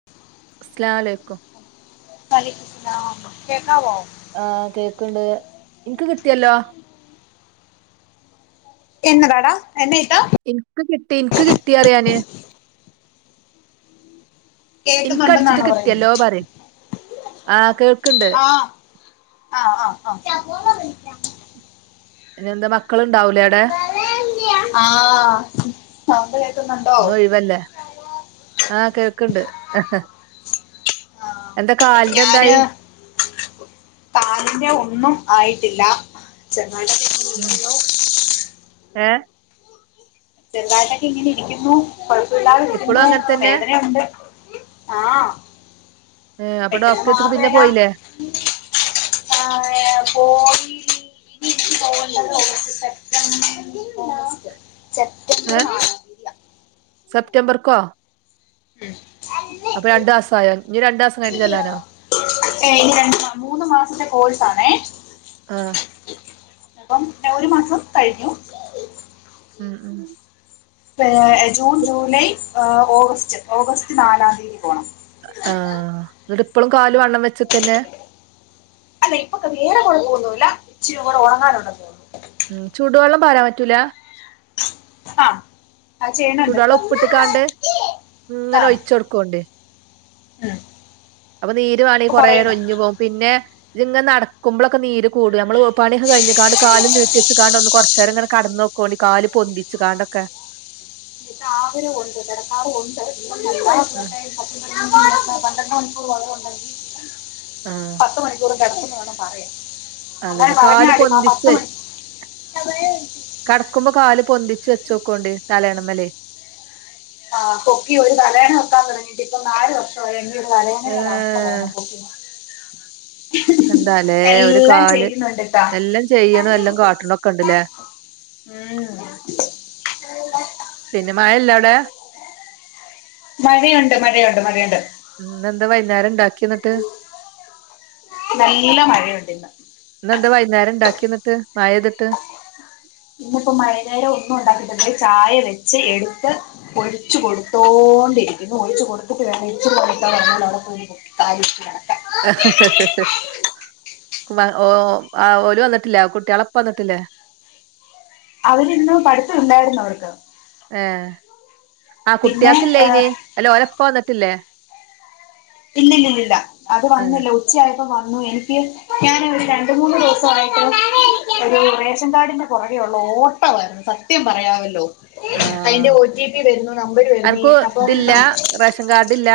[inaudible] ആലൈകും [inaudible] വ അലയ്ക്കുസ്സലാം. കേക്കാവോ? ആ. കേക്ക്ണ്ട്. ഇൻക്ക് കിട്ടിയല്ലോ. എന്നതാടാ? എന്നെ ഇട്ടോ? ഇൻക്ക് കിട്ടി ഇൻക്ക് കിട്ടി അറിയാന്. ഇൻക്കടിച്ചിട്ട് കേക്കുന്നുണ്ടെന്നാണോ കിട്ടിയല്ലോ പറയുന്നത് പറെയ്. ആഹ് കേൾക്ണ്ട്. ആ ആഹ ആഹ് ആ [inaudible] ഇനെന്താ മക്കള്ണ്ടാവൂലേ അവ ടെ? [inaudible] ആഹ് അ [unintelligible] കേക്കുന്നുണ്ട്. ന്ന് ഒഴിവല്ലേ? ആഹ കേൾക്ക്ണ്ട്. ഹ ഹാ എന്താ കാലിന്റെ എന്തായി? പാലിന്റെ ഒന്നും ആയിട്ടില്ല. ചങ്ങായി - [unintelligible] ഏ ചെറുതായിട്ടൊക്കെ ങ്ങനെ ഇരിക്കുന്നു കുഴപ്പമില്ലാതെ ഇപ്പളും ഇരിക്കുന്നു അങ്ങനെ തന്നെ വേദനയുണ്ട്. ആഹ്. ഏഹ് അപ്പൊ പെട്ടെന്ന് ഡോക്ടറെട്ത്ത്ക്ക് മാറി പിന്നെ വരാ പോയില്ലേ [unintelligible] പോ [unintelligible] സെപ്റ്റംബ സെപ്റ്റംബർ മാസം. സെപ്റ്റംബർകോ. ഉം അല്ല അപ്പൊ രണ്ടാസായൊ. ഇഞ്ഞ് രണ്ടാസം കഴിഞ്ഞിട്ട് ചെല്ലാനൊ? ഏയ് മൂന്ന് മാസത്തെ കോഴ്സാണെ. ആഹ്. അപ്പം ഒരു മാസം കഴിഞ്ഞു. ഉം ഉം. ഏ ജൂൺ ജൂലൈ ഓഗസ്റ്റ് ഓഗസ്റ്റ് നാലാം തീയതി പോണം. ആഹ് എന്നിട്ട് ഇപ്പോളും കാല് വണ്ണം വെച്ചിക്കന്നെ അല്ല ഇപ്പൊക്കെ വേറെ കുഴപ്പമൊന്നുമില്ല ഇച്ചരിം കൂടെ ഉണങ്ങാനുണ്ടെന്ന് തോന്നുന്നു ഉം ചൂടുവെള്ളം പരാൻ പറ്റൂലാ ആഹ് അത് ചെയ്യണണ്ട് ചൂടുവെള്ളം ആഹ് ചൊടുക്കുണ്ടേ ആഹ് അപ്പൊ നീര് വാണെങ്കിൽ കുറെ ഒലിഞ്ഞ് പോകും പിന്നെ ഇതിങ്ങനെ നടക്കുമ്പോളൊക്കെ നീര് കൂടും നമ്മള് പണിയൊക്കെ കഴിഞ്ഞ് കാണ്ട് കാല് നീട്ടെച്ച് കാണ്ട് ഒന്ന് കൊറച്ച്നേരം ഇങ്ങനെ കടന്നോക്കുവോണ്ടി കാല് പൊന്തിച്ച് കാണ്ടൊക്കെ [unintelligible] [unintelligible] പന്ത്രണ്ട് മണിക്കൂർ വരെ ഉണ്ടെങ്കിൽ ആഹ് പത്ത് മണിക്കൂർ വേണം പറയാൻ അങ്ങനെ അതന്നെ കാല് പറഞ്ഞാല് ആ പത്ത് പൊന്തിച്ച് മണി കടക്കുമ്പോ കാല് പൊന്തിച്ച് വെച്ച് നോക്കോണ്ട് തലയണമേല് ആഹ് പൊക്കി ഒരു തലയണ വെക്കാൻ തുടങ്ങിട്ട് ഇപ്പൊ നാല് വർഷ എനിക്കൊന്ന് അനങ്ങണമെങ്കിൽ ഒരു അവസ്ഥ ഏഹ് വേണം പൊക്കി നോ എന്താലേ ഒരു എല്ലാം കാല് ചെയ്യുന്നുണ്ട് ഇത്താ എല്ലാം ചെയ്യണം എല്ലാം കാട്ടണോക്കെ ഉണ്ട്ല്ലേ ഉം പിന്നെ മഴയില്ലോ അവിടെ മഴയുണ്ട് മഴയുണ്ട് മഴയുണ്ട് ഇന്നെന്താ വൈന്നേരം ണ്ടാക്ക്യന്നട്ട്. നല്ല മഴയുണ്ട് ഇന്ന്. ഇന്നെന്താ വൈന്നാര ണ്ടാക്കിയെന്നട്ട് മഴെയ്ത്ട്ട്. ഇന്ന്പ്പോ മൈന്നേരം ഒന്നുണ്ടാക്കിട്ടില ചായ വെച്ച് എടുത്ത്. ഒഴിച്ചു കൊടുത്തോണ്ടിരിക്കുന്നു ഒഴിച്ച് കൊടുത്തിട്ട് വേണം ഇച്ചി [unintelligible] താലി [unintelligible] മാ ഓഹ് ആ ഓല് വന്നിട്ടില്ല കുട്ട്യള പ്പ വന്ന്ട്ടില്ല. അവരിന്ന് പഠിത്തുണ്ടായിരുന്നോ അവർക്ക്. ഏഹ് ആ പിന്നെ കുട്ട്യാകില്ലയ്ന് അല്ല ഓലപ്പ വന്നിട്ടില്ലേ? ഇല്ലില്ലില്ലില്ല അത് വന്നില്ല ഉ ച്ചയായപ്പോ വന്നു എനിക്ക് ഞാന് ഒരു രണ്ട് മൂന്ന് ദിവസമായിട്ട് ഒരു റേഷൻ കാഡിന്റെ- പൊറകെയുള്ള ഓട്ട വായിരുന്നു സത്യം പറയാവല്ലോ. അയ്ന്റെ ആഹ് ഓ ടി പി വരുന്നു നമ്പർ വരുന്നു ഈ അനക്ക് അപ്പം ഇതില്ല നമ റേഷൻ കാർഡ് ഇല്ല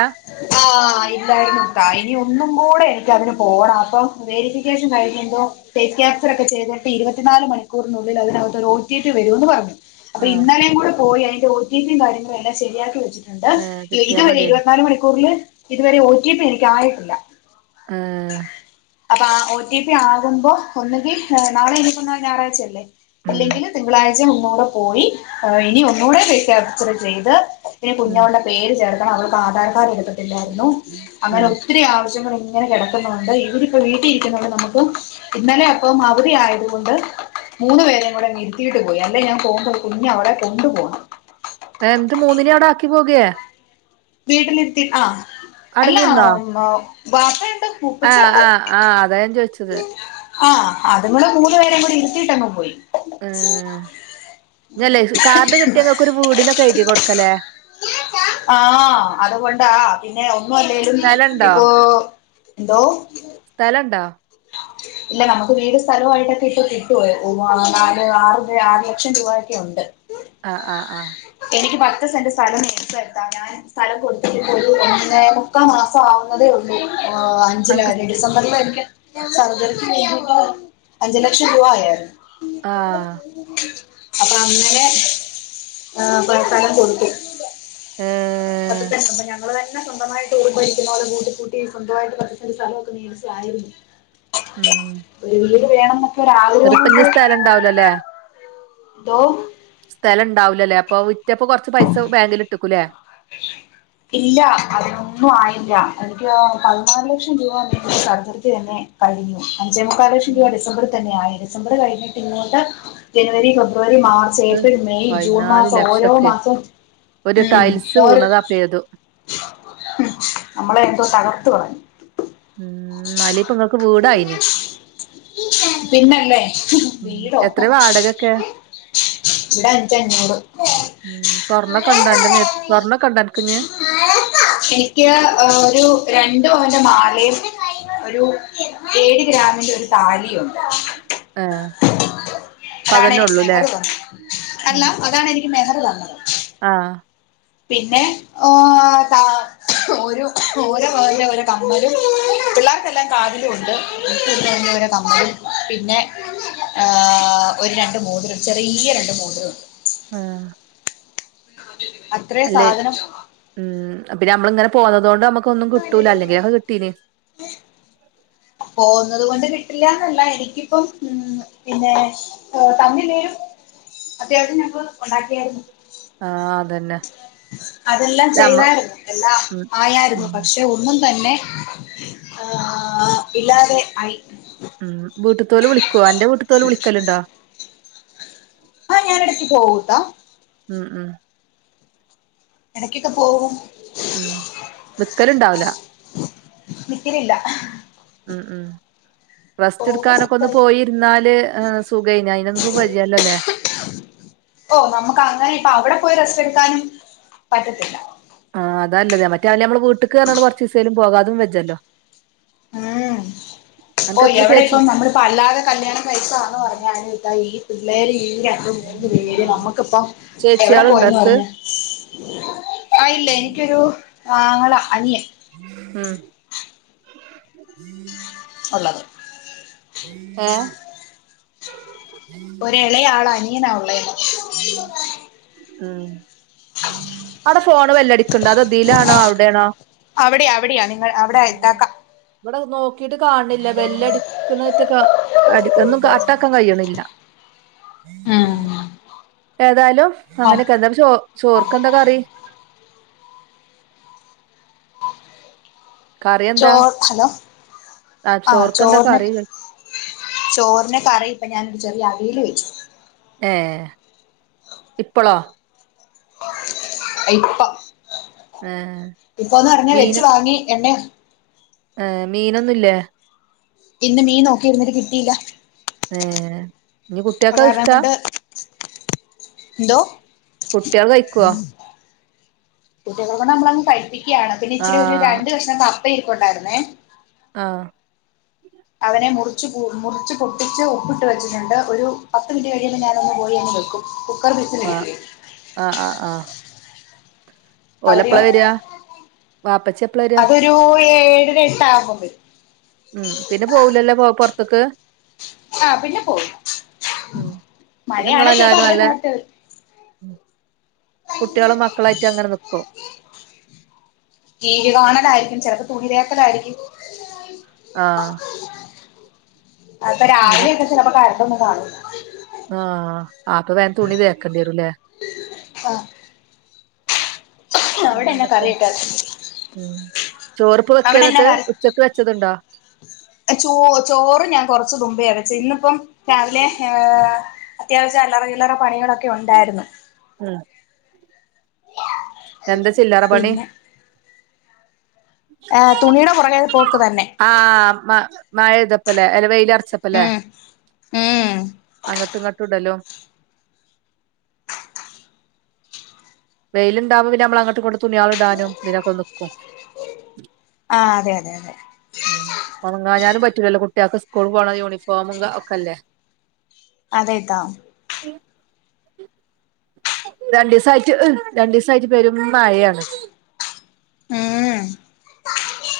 ആഹ്. ഇല്ലായിരുന്നു കാര്യം ഒന്നും കൂടെ എനിക്കതിന് പോണ അപ്പം വേരിഫിക്കേഷൻ കഴിഞ്ഞ് എന്തോ. പേ ക്യാസറൊക്കെ ചെയ്തിട്ട് ഇരുപത്തിനാല് മണിക്കൂറിനുള്ളിൽ അതിനകത്തൊരു ഒ ടി പി വരൂന്ന് പറഞ്ഞു. അപ്പ ആഹ് ഇന്നലെം കൂടെ പോയി അയിന്റെ ഒ ടി പിം കാര്യങ്ങളും എല്ലാം ശരിയാക്കി വെച്ചിട്ടു ണ്ട് ഏഹ് കിട്ടിയാ ഇതുവരെ മതിയേനി ഇരുപത്നാല് മണിക്കൂറില് ഇതുവരെ ഓ റ്റി പ്പി എനിക്കായിട്ടില്ല. ആഹ്. അപ്പാ ഓ ടി പി ആകുമ്പോ ഒന്നെങ്കി എ നാളെ ഇനിപ്പോ ന്ന് ഞായറാഴ്ചല്ലേ. ഉം ഇല്ലെങ്കില് തിങ്കളാഴ്ചിം ഒന്നൂടെ പോയി അ ഇനി ഒന്നുടെ റീ ക്യാപ്ചർ ചെയ്ത്. പിന്നെ ഉം കുഞ്ഞോൾടെ പേര് ചേർക്കണം അവൾക്ക് ആധാർ കാർഡ് എടുത്തിട്ടില്ലായിരുന്നു ഉം അങ്ങനൊ ത്തിരി ആവശ്യങ്ങൾ ങ്ങനെ കെടക്കുന്നുണ്ട് ഇവരിപ്പോ വീട്ടി ഇരിക്കുന്നോണ്ട് നമക്ക്. ഇന്നലെ അപ്പം അവധി ആയത് കൊണ്ട് മൂന്ന് പേരെയും കൂടെ നിരുത്തിട്ട് പോയി അല്ലേ ഞാ പോവുമ്പോ- കുഞ്ഞവളെ കൊണ്ടു പോണം. എ ന്നട്ട് മൂന്നിനെ അവിടെ ആക്കി പോകെ. വീട്ടിലിര്ത്തി ആ അല്ല അടങ്ങിന്നോ വാപ്പയുണ്ട് ആഹ് ഉപ്പച്ചിയുണ്ട്. ആഹ് ആഹ് അതാ ഞാ ചോയ്ച്ചത്. ആഹ് അത്ങ്ങൾ മൂന്നു പേരേം കൂടി ഇരുത്തീട്ടങ്ങ് പോയി. ഉം. തല്ലേ സ് കാർഡ് കിട്ട്യ ങ്ങക്കൊരു വീട്നൊക്കെ എയ്തി കൊടുക്കല്ലേ. ആഹ് അതുകൊണ്ടാ പിന്നെ ഒന്നും അല്ലേലും സ്ഥലണ്ടോ ഇപ്പോ എന്തോ സ്ഥലംണ്ടാ ഇല്ല നമുക്ക് വീടും സ്ഥലായിട്ടൊക്കെ ഇപ്പൊ കിട്ടുവേ നാല് ആറ് ആറ് ലക്ഷം രൂപായൊക്കെ ഉണ്ട്. ആഹ് ആഹ് ആഹ് എനിക്ക് പത്ത് സെന്റ് സ്ഥലം മേടിതന്നാതാണ് ഞാൻ സ്ഥലം കൊടുത്തിട്ട്പ്പൊ ഒരു ഒന്നേ മുക്കാ മാസം ആവുന്നതേ ഉള്ളൂ. ഓ അഞ്ച ലാ അനക്ക് രി ഡിസംബറിൽ എനിക്ക് സർജറി വേണ്ടി ട്ട് അഞ്ച ലക്ഷം രൂപ ആഴായിരുന്നു. ആഹ് അപ്പൊ അങ്ങനെ ആഹ് പഴത്തനം കൊടുക്കും ഏഹ് അതൊക്കെ ഞങ്ങള് തന്നെ സ്വന്തമായിട്ട് ഉറുബരിപോലെ കൂട്ടികൂ ട്ടി സ്വന്തമായിട്ട് പത്ത്സെന്റ് സ്ഥലമൊക്കെ മേടിച്ചായിരുന്നു. ഉം ഒരു വീട് വേണം എന്നൊക്കെ ഒര് ആഗ്രഹം കൊണ്ട് സ്ഥലം ഉണ്ടാവൂലല്ലേ തോ സ്ഥലംഇണ്ടാവൂലല്ലേ അപ്പൊ വിറ്റപ്പോ കുറച്ച് പൈസ ബാങ്കിൽട്ടക്കൂല്ലേ ഇല്ല അതിനൊന്നും ആയില്ല എനിക്ക് പതിനാല് ലക്ഷം രൂപ [unintelligible] സർജറിക്ക് തന്നെ കഴിഞ്ഞു അഞ്ചേ മുക്കാൽ ലക്ഷം രൂപ ഡിസംബറി തന്നെയായി ഡിസംബർ കഴിഞ്ഞിട്ട് ഇങ്ങോട്ട് ജനുവരി ഫെബ്രുവരി മാർ അഹ് ചേപ്രിൽ മെയ് ജൂൺ പതിനാല് മാസം ഓരോ മാസംഉം ത് വീണത പ്പ ഏതു ഹ് നമ്മളെ എന്തോ തകർതുവാ ഉം നാൽ ഇപ്പം നിങ്ങക്ക് വീടായിന് പിന്നല്ലേ ഉം വീടോ എത്ര വാടകൊക്കെ ഇവിടെ അഞ്ച് അഞ്ഞൂറ് ഉം സ്വർണ്ണ കണ്ട അന്റെ മേ സ്വർണ്ണ കണ്ട അൻക് ഞ് എനിക്ക് ഒരു രണ്ട് പവന്റെ മാലയും ഒരു ഏഴ് ഗ്രാമിന്റെ ഒരു താലിയുണ്ട്. ഏഹ് ഇപ്പ അതന്നെ അതാണെനിക് ഉള്ളൂല്ലേ മെഹർ തന്നത് അല്ല ഉം അതാണ് എനിക്ക് മെഹർ തന്നത് ആഹ് പിന്നെ ഓ താ ഒരു ഓരോപവന്റെ ഓരോ കമ്മലും പിള്ളേർക്കെല്ലാം കതിലും ഉണ്ട് പിന്നെ ആഹ് ഒരു രണ്ട് മൂതിരം ചെറിയ രണ്ട് മൂതിര ണ്ട് ആഹ് അത്രയും അല്ലേ സാധനം ഉം പിന്ന നമ്മളിങ്ങനെ പോന്നതോണ്ട് നമ്മുക്ക് ഒന്നും കിട്ടൂല അല്ലെങ്കിൽ ഒക്കെ കിട്ടീനി [inaudible] പോവുന്നത് കൊണ്ട് കിട്ടില്ലാന്നല്ല എനിക്കിപ്പം ഉം പിന്നെ ഹെ തന്നിലേലും അത്യാവശ്യം ഞങ്ങൾ ഉണ്ടാക്കിയായിരുന്നു ആഹ് അതന്നെ. അതെല്ലാം നമ്മ ചെയ്താർന്നു എല്ലാം ഉം ആയാർന്നു ഉം പക്ഷെ ഒന്നും തന്നെ. ആഹ് ഇല്ലാതെ ആയി. ഉം വീട്ടുത്തോല് വിളിക്കോ അന്റെ വീട്ടത്തോല് വിളിക്കലുണ്ടോ ആഹ് ഞാനടയ്ക്ക് പോവൂട്ടോ ഉം ഉം എടക്കൊക്കെ പോവും. ഉം വിക്കലുണ്ടാവൂല നിക്കലില്ല ഉം ഉം റസ്റ്റ് പോകും എടുക്കാനൊക്കെ ഒന്ന് വരും പോയിരുന്നാല് ഹ് സുഖയിനി അയിനൊന്നും വജ്ജല്ലോലെ ഓഹ് മുക്ക് അങ്ങനെ ഇപ്പ അവിടെ പോയി റസ്റ്റ് എടുക്കാനും പറ്റത്തില്ല. ആഹ് അദാല്ലത് മറ്റേ അല നമ്മൾ വീട്ട്ക്ക് അർഞാണ്ട് ക്കൊറച്ച് സേലും പോകാതും വെജല്ലോ ഉം ഓ അനക്ക് എത്ര ചേച്ചി എവിടെപ്പം നമ്മള്. പല്ലാതെ കല്യാണം കൈച്ചാണോ അർഞ്ഞാല് ദാ ഈ പിള്ളേരീ. യ്യാ ആഹ് നമ്മക്കിപ്പം എവിടെ ചേച്ചിയാളുണ്ടോ പോയീന്ന് അനക്ക് പറഞ്ഞാ. ആയില്ലേ ഇൻക്കൊരു ആങ്ങള അനിയൻ. ഉം. [inaudible] ഒള്ളത് ഏഹ്. ഒരെളെയാളാ അനിയനാ ഉള്ളേന്ന്. ഉം. അടെ ഫോണ് വെല്ലടിക്കുണ്ടോ അതോ തീ ലാണോ ഔടെണോ. അവിടെയാ അവിടെയാ നിങ്ങൾ അവിടെ എത്താക്കാ. വടെ നോക്കിട്ട് കാണില്ല ബെല്ലടിക്കണേറ്റ കാ- അടിക്കന്നും കാട്ടാക്കാ കഴിയ്ണില്ല. ഉം. ഏതാലും അങ്ങനെക്കെ ന്നട്ട് ചോർ ചോർക്കെ ന്താ കറി. കറി എന്താ ചോർ ഹലോ ആഹ് ആഹ ചോർക്കെന്താ ചോറ് ന്. കറി ചോറിന് കറി ഇപ്പ ഞാനൊരു ചെറിയ അവിയിൽ വെച്ചു ഏ ഇപ്പൊളോ ഇപ്പം ഏഹ് ഇപ്പൊന്ന് പറഞ്ഞാ വെച്ച് വാങ്ങി എണ്ണെ ഏ മീനൊന്നുല്ലേ ഇന്ന് മീൻ നോക്കിയിരുന്ന്‌ കിട്ടിയില്ല ഏ ഇനി കുട്ടേക്കൊക്കെ ഇഷ്ടാ എന്തൊ കുട്ടികള് കഴിക്കുവോ കുട്ടികളെ കൊണ്ട് നമ്മളങ് കഴി പ്പിക്കുകയാണ് പിന്നെ ഇച്ചിരി ഒരു ആഹ് രണ്ടു കഷ്ണം കപ്പയിരിക്കൊണ്ടായിരുന്നേ ആ അവനെ മുറിച്ച് മുറിച്ച് പൊട്ടിച്ച് ഉപ്പിട്ട് വച്ചിട്ടുണ്ട് ഒരു പത്ത് മിനിറ്റ് കഴിയുമ്പോ ഞാൻ ഒന്ന് പോയി ന്ന് വെക്കും കുക്കർ വിസ് അ ആ ആഹ ആ ഓലപ്പളാ അവിടെയോ വര്യാ വാപ്പച്ചിപ്പളാ വരാ [unintelligible] ഏഴരാ ഏട്ടാവുമ്പോഴ് ഉം പിന്നെ പോവൂലല്ലോ പൊറത്ത്ക്ക് ആ പിന്നെ പോവില്ല ഉം പിന്നെ മഴയാനെച്ച ചിലപ്പോ നിങ്ങളെല്ലാരും അവിടെ നല്ല നേരത്തെ വരും കുട്ടികളും മക്കളായിട്ടും അങ്ങനെ നിക്കും ടി വി കാണലായിരിക്കും ചിലപ്പോ തുണിതേക്കലായിരിക്കും ആ അപ്പൊ രാവിലെയൊക്കെ ചിലപ്പോ കരണ്ടൊന്നും കാണൂല ആ ആപ്പൊ വേഗം തുണി തേക്കണ്ടെരും ലെ ആ അവിടെ പിന്നെ എന്നാ എന്തൊക്കെ കറിയൊക്കെ ഉം ചോറുപ്പ വെക്കേ അവിടെ എന്നാ എന്നിട്ട് കറി ഉച്ചക്ക് വെച്ചതുണ്ടോ ചോ ചോറ് ഞാൻ കുറച്ച്തുമ്പയാ വെച്ച ഇന്നിപ്പം രാവിലെ ഏ അത്യാവശ്യം അല്ലറ ചില്ല റ പണികളൊക്കെ ഉണ്ടായിരുന്നു ഉം എന്താ ചില്ലറ പണി പിന്നെ തുണിയുടെ പുറകേ പോക്ക് തന്നെ ആ മ മഴയതപ്പല്ലേ അല്ല വെയിലർച്ചപ്പല്ലേ ഉം ഉം അങ്ങട്ട് ഇങ്ങട്ട്ടലും വെയിലുണ്ടാവുമ്പോ പിന്നെ നമ്മൾ അങ്ങട്ട് ഇങ്ങട്ട് തുണേള് ഇടാനും തിനൊക്കെ നിക്കും ആ അതെ അതെ അതെ ഉ അങ്ങ ഞാനും പറ്റൂലല്ലോ കുട്ടികൾക്ക് സ്കൂൾ പോകണ യൂണിഫോമും ഒക്കെല്ലേ അതെതാ രണ്ടണ്ട് ദിവസം ആയിട്ട് രണ്ടു ദിവസം ആയിട്ട് പേരും മഴയാണ് ഉം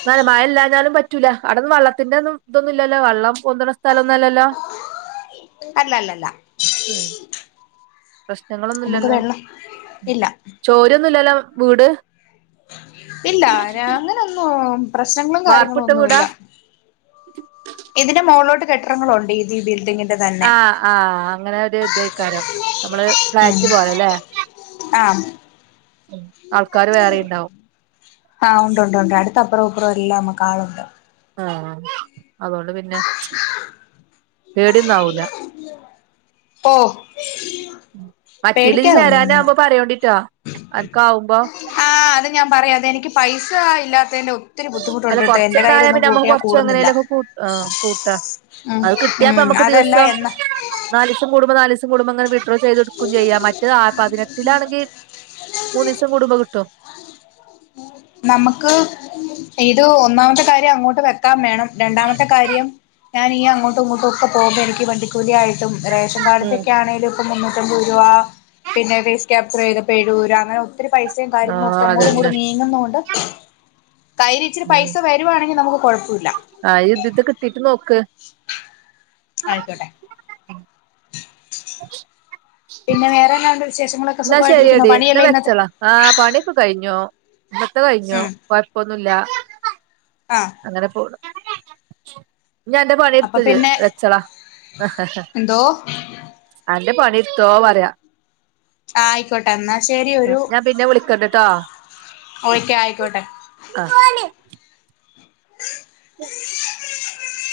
നാലെ മഴല്ലാഞ്ഞാലും പറ്റൂല്ല അടന്നന്ന് വള്ളത്തിന്റെ ഒന്നും ഇതൊന്നുംല്ലല്ലോ വള്ളം പൊന്തണ സ്ഥലംന്നല്ലല്ലോ [inaudible] അല്ല അല്ലല്ല ആം നമുക്ക് പ്രശ്നങ്ങളൊന്നുമല്ലല്ലോ വെള്ളം ഇല്ല ചോരൊന്നുമല്ലല്ലോ വീട് ഇല്ല അങ്ങനെൊന്നും പ്രശ്നങ്ങളും കാര്യങ്ങളും വാർപ്പിട്ട വീടാ ഒന്നുമല്ല ഇതിന്റെ മുകളോട്ട് കെട്ടടങ്ങളണ്ട് ഇഈ ബിൽഡിന് ആഹ ആഹ അങ്ങനെ ഒരു ഇതക്കാരം നമ്മള് ഉം ഫ്ലാറ്റ്പോലല്ലേ ആഹ് ആഹ് ഉണ്ട് ഉണ്ട് ഉണ്ട് അടുത്ത അപ്പറം അപ്പറം എല്ലാമകാളുണ്ട് ആഹ അതുകൊണ്ട് പിന്നെ പേടന്നാവൂല ഓ മറ്റേല്ല ഇത് ചരാനാവുമ്പോ പറയോണ്ടിട്ട ആഹ അത് ഞാൻ പറയാം അതെനിക്ക് പൈസ ഇല്ലാത്തന്റെ അല്ല കൊറച്ചുണ്ടായ പിന്നെ നമ്മുക്ക് കൊറച്ച കൂടുന്നില്ല എങ്ങനെലും ഒക്കെ ക കൂട്ടാ ഉം അത് കിട്ടിയപ്പ ഉം നമുക്ക് അതല്ല ദിവസം എന്നാ നാലിിവസം കൂടുമ്പോ നാല ദിവസം കൂടുമ്പോ അങ്ങന വീ. [unintelligible] എത്ര ചെയ്ത കൊടുക്കും ചെയ്യാം മറ്റ് പതിനെട്ടിലാണെങ്കിൽ മൂന്ന് ദിവസം കൂടുംബ കിട്ടും. നമുക്ക് ഇത് ഒന്നാമത്തെ കാര്യം അങ്ങോട്ട് വെക്കാൻ വേണം രണ്ടാമത്തെ കാര്യം. ഞാൻ ഈ അങ്ങോട്ടും ഇങ്ങോട്ടും ഒക്കെ പോക്പോ എനിക്ക് വണ്ടിക്കൂലിയയിട്ടും റേഷൻ ഉം കാർഡ്ക്ക ആണെേലും. മുന്നൂറ്റമ്പത് രൂപ പിന്നെ ഫേസ് ക്യാപ്ർ ചെയ്തപ്പോ എഴപത് രൂപ അങ്ങനെ. ത്തിരി പൈസയും കാര്യങ്ങള ഒക്കെ ആഹ് അങ്ങോട്ടും ഇങ്ങൂട്ട അതന്നെ നീങ്ങുന്നണ്ട് കൈ ഇച്ചിരി പൈസ. വരുവാണെങ്കിൽ നമുക്ക് കുഴപ്പമില്ല. ആ യുദ് ഇത് കിട്ടീട്ട് നോക്ക്. ആയിക്കോട്ടെ. [inaudible] പിന്നെ വേറെന്താണ്ട് വിശേഷങ്ങളക്ക സുഖമായിട്ടിരിക്കുന്ന പണിയല്ലേ ഇന്നത്തെ. ആഹ പണിയൊക്കെ കഴിഞ്ഞോ ഇത്ത കഴിഞ്ഞോ ഉം കൊഴപ്പൊന്നുമില്ല. ആഹ് അങ്ങനെ പോടും. ഞാ എൻന്റെ അപ്പൊ പണിെടുത്തത് പിന്നെ വെച്ചളാ. എന്തോ അന്റെ പണിത്തോ പറയാ. ആ ആയിക്കോട്ടെ എന്നാൽ ശരി ഒരു ഞാൻ പിന്നെ വിളിക്കണ്ട്ട്ടോ ഓക്കെ ആയിക്കോട്ടെ. ആ അ. ഉ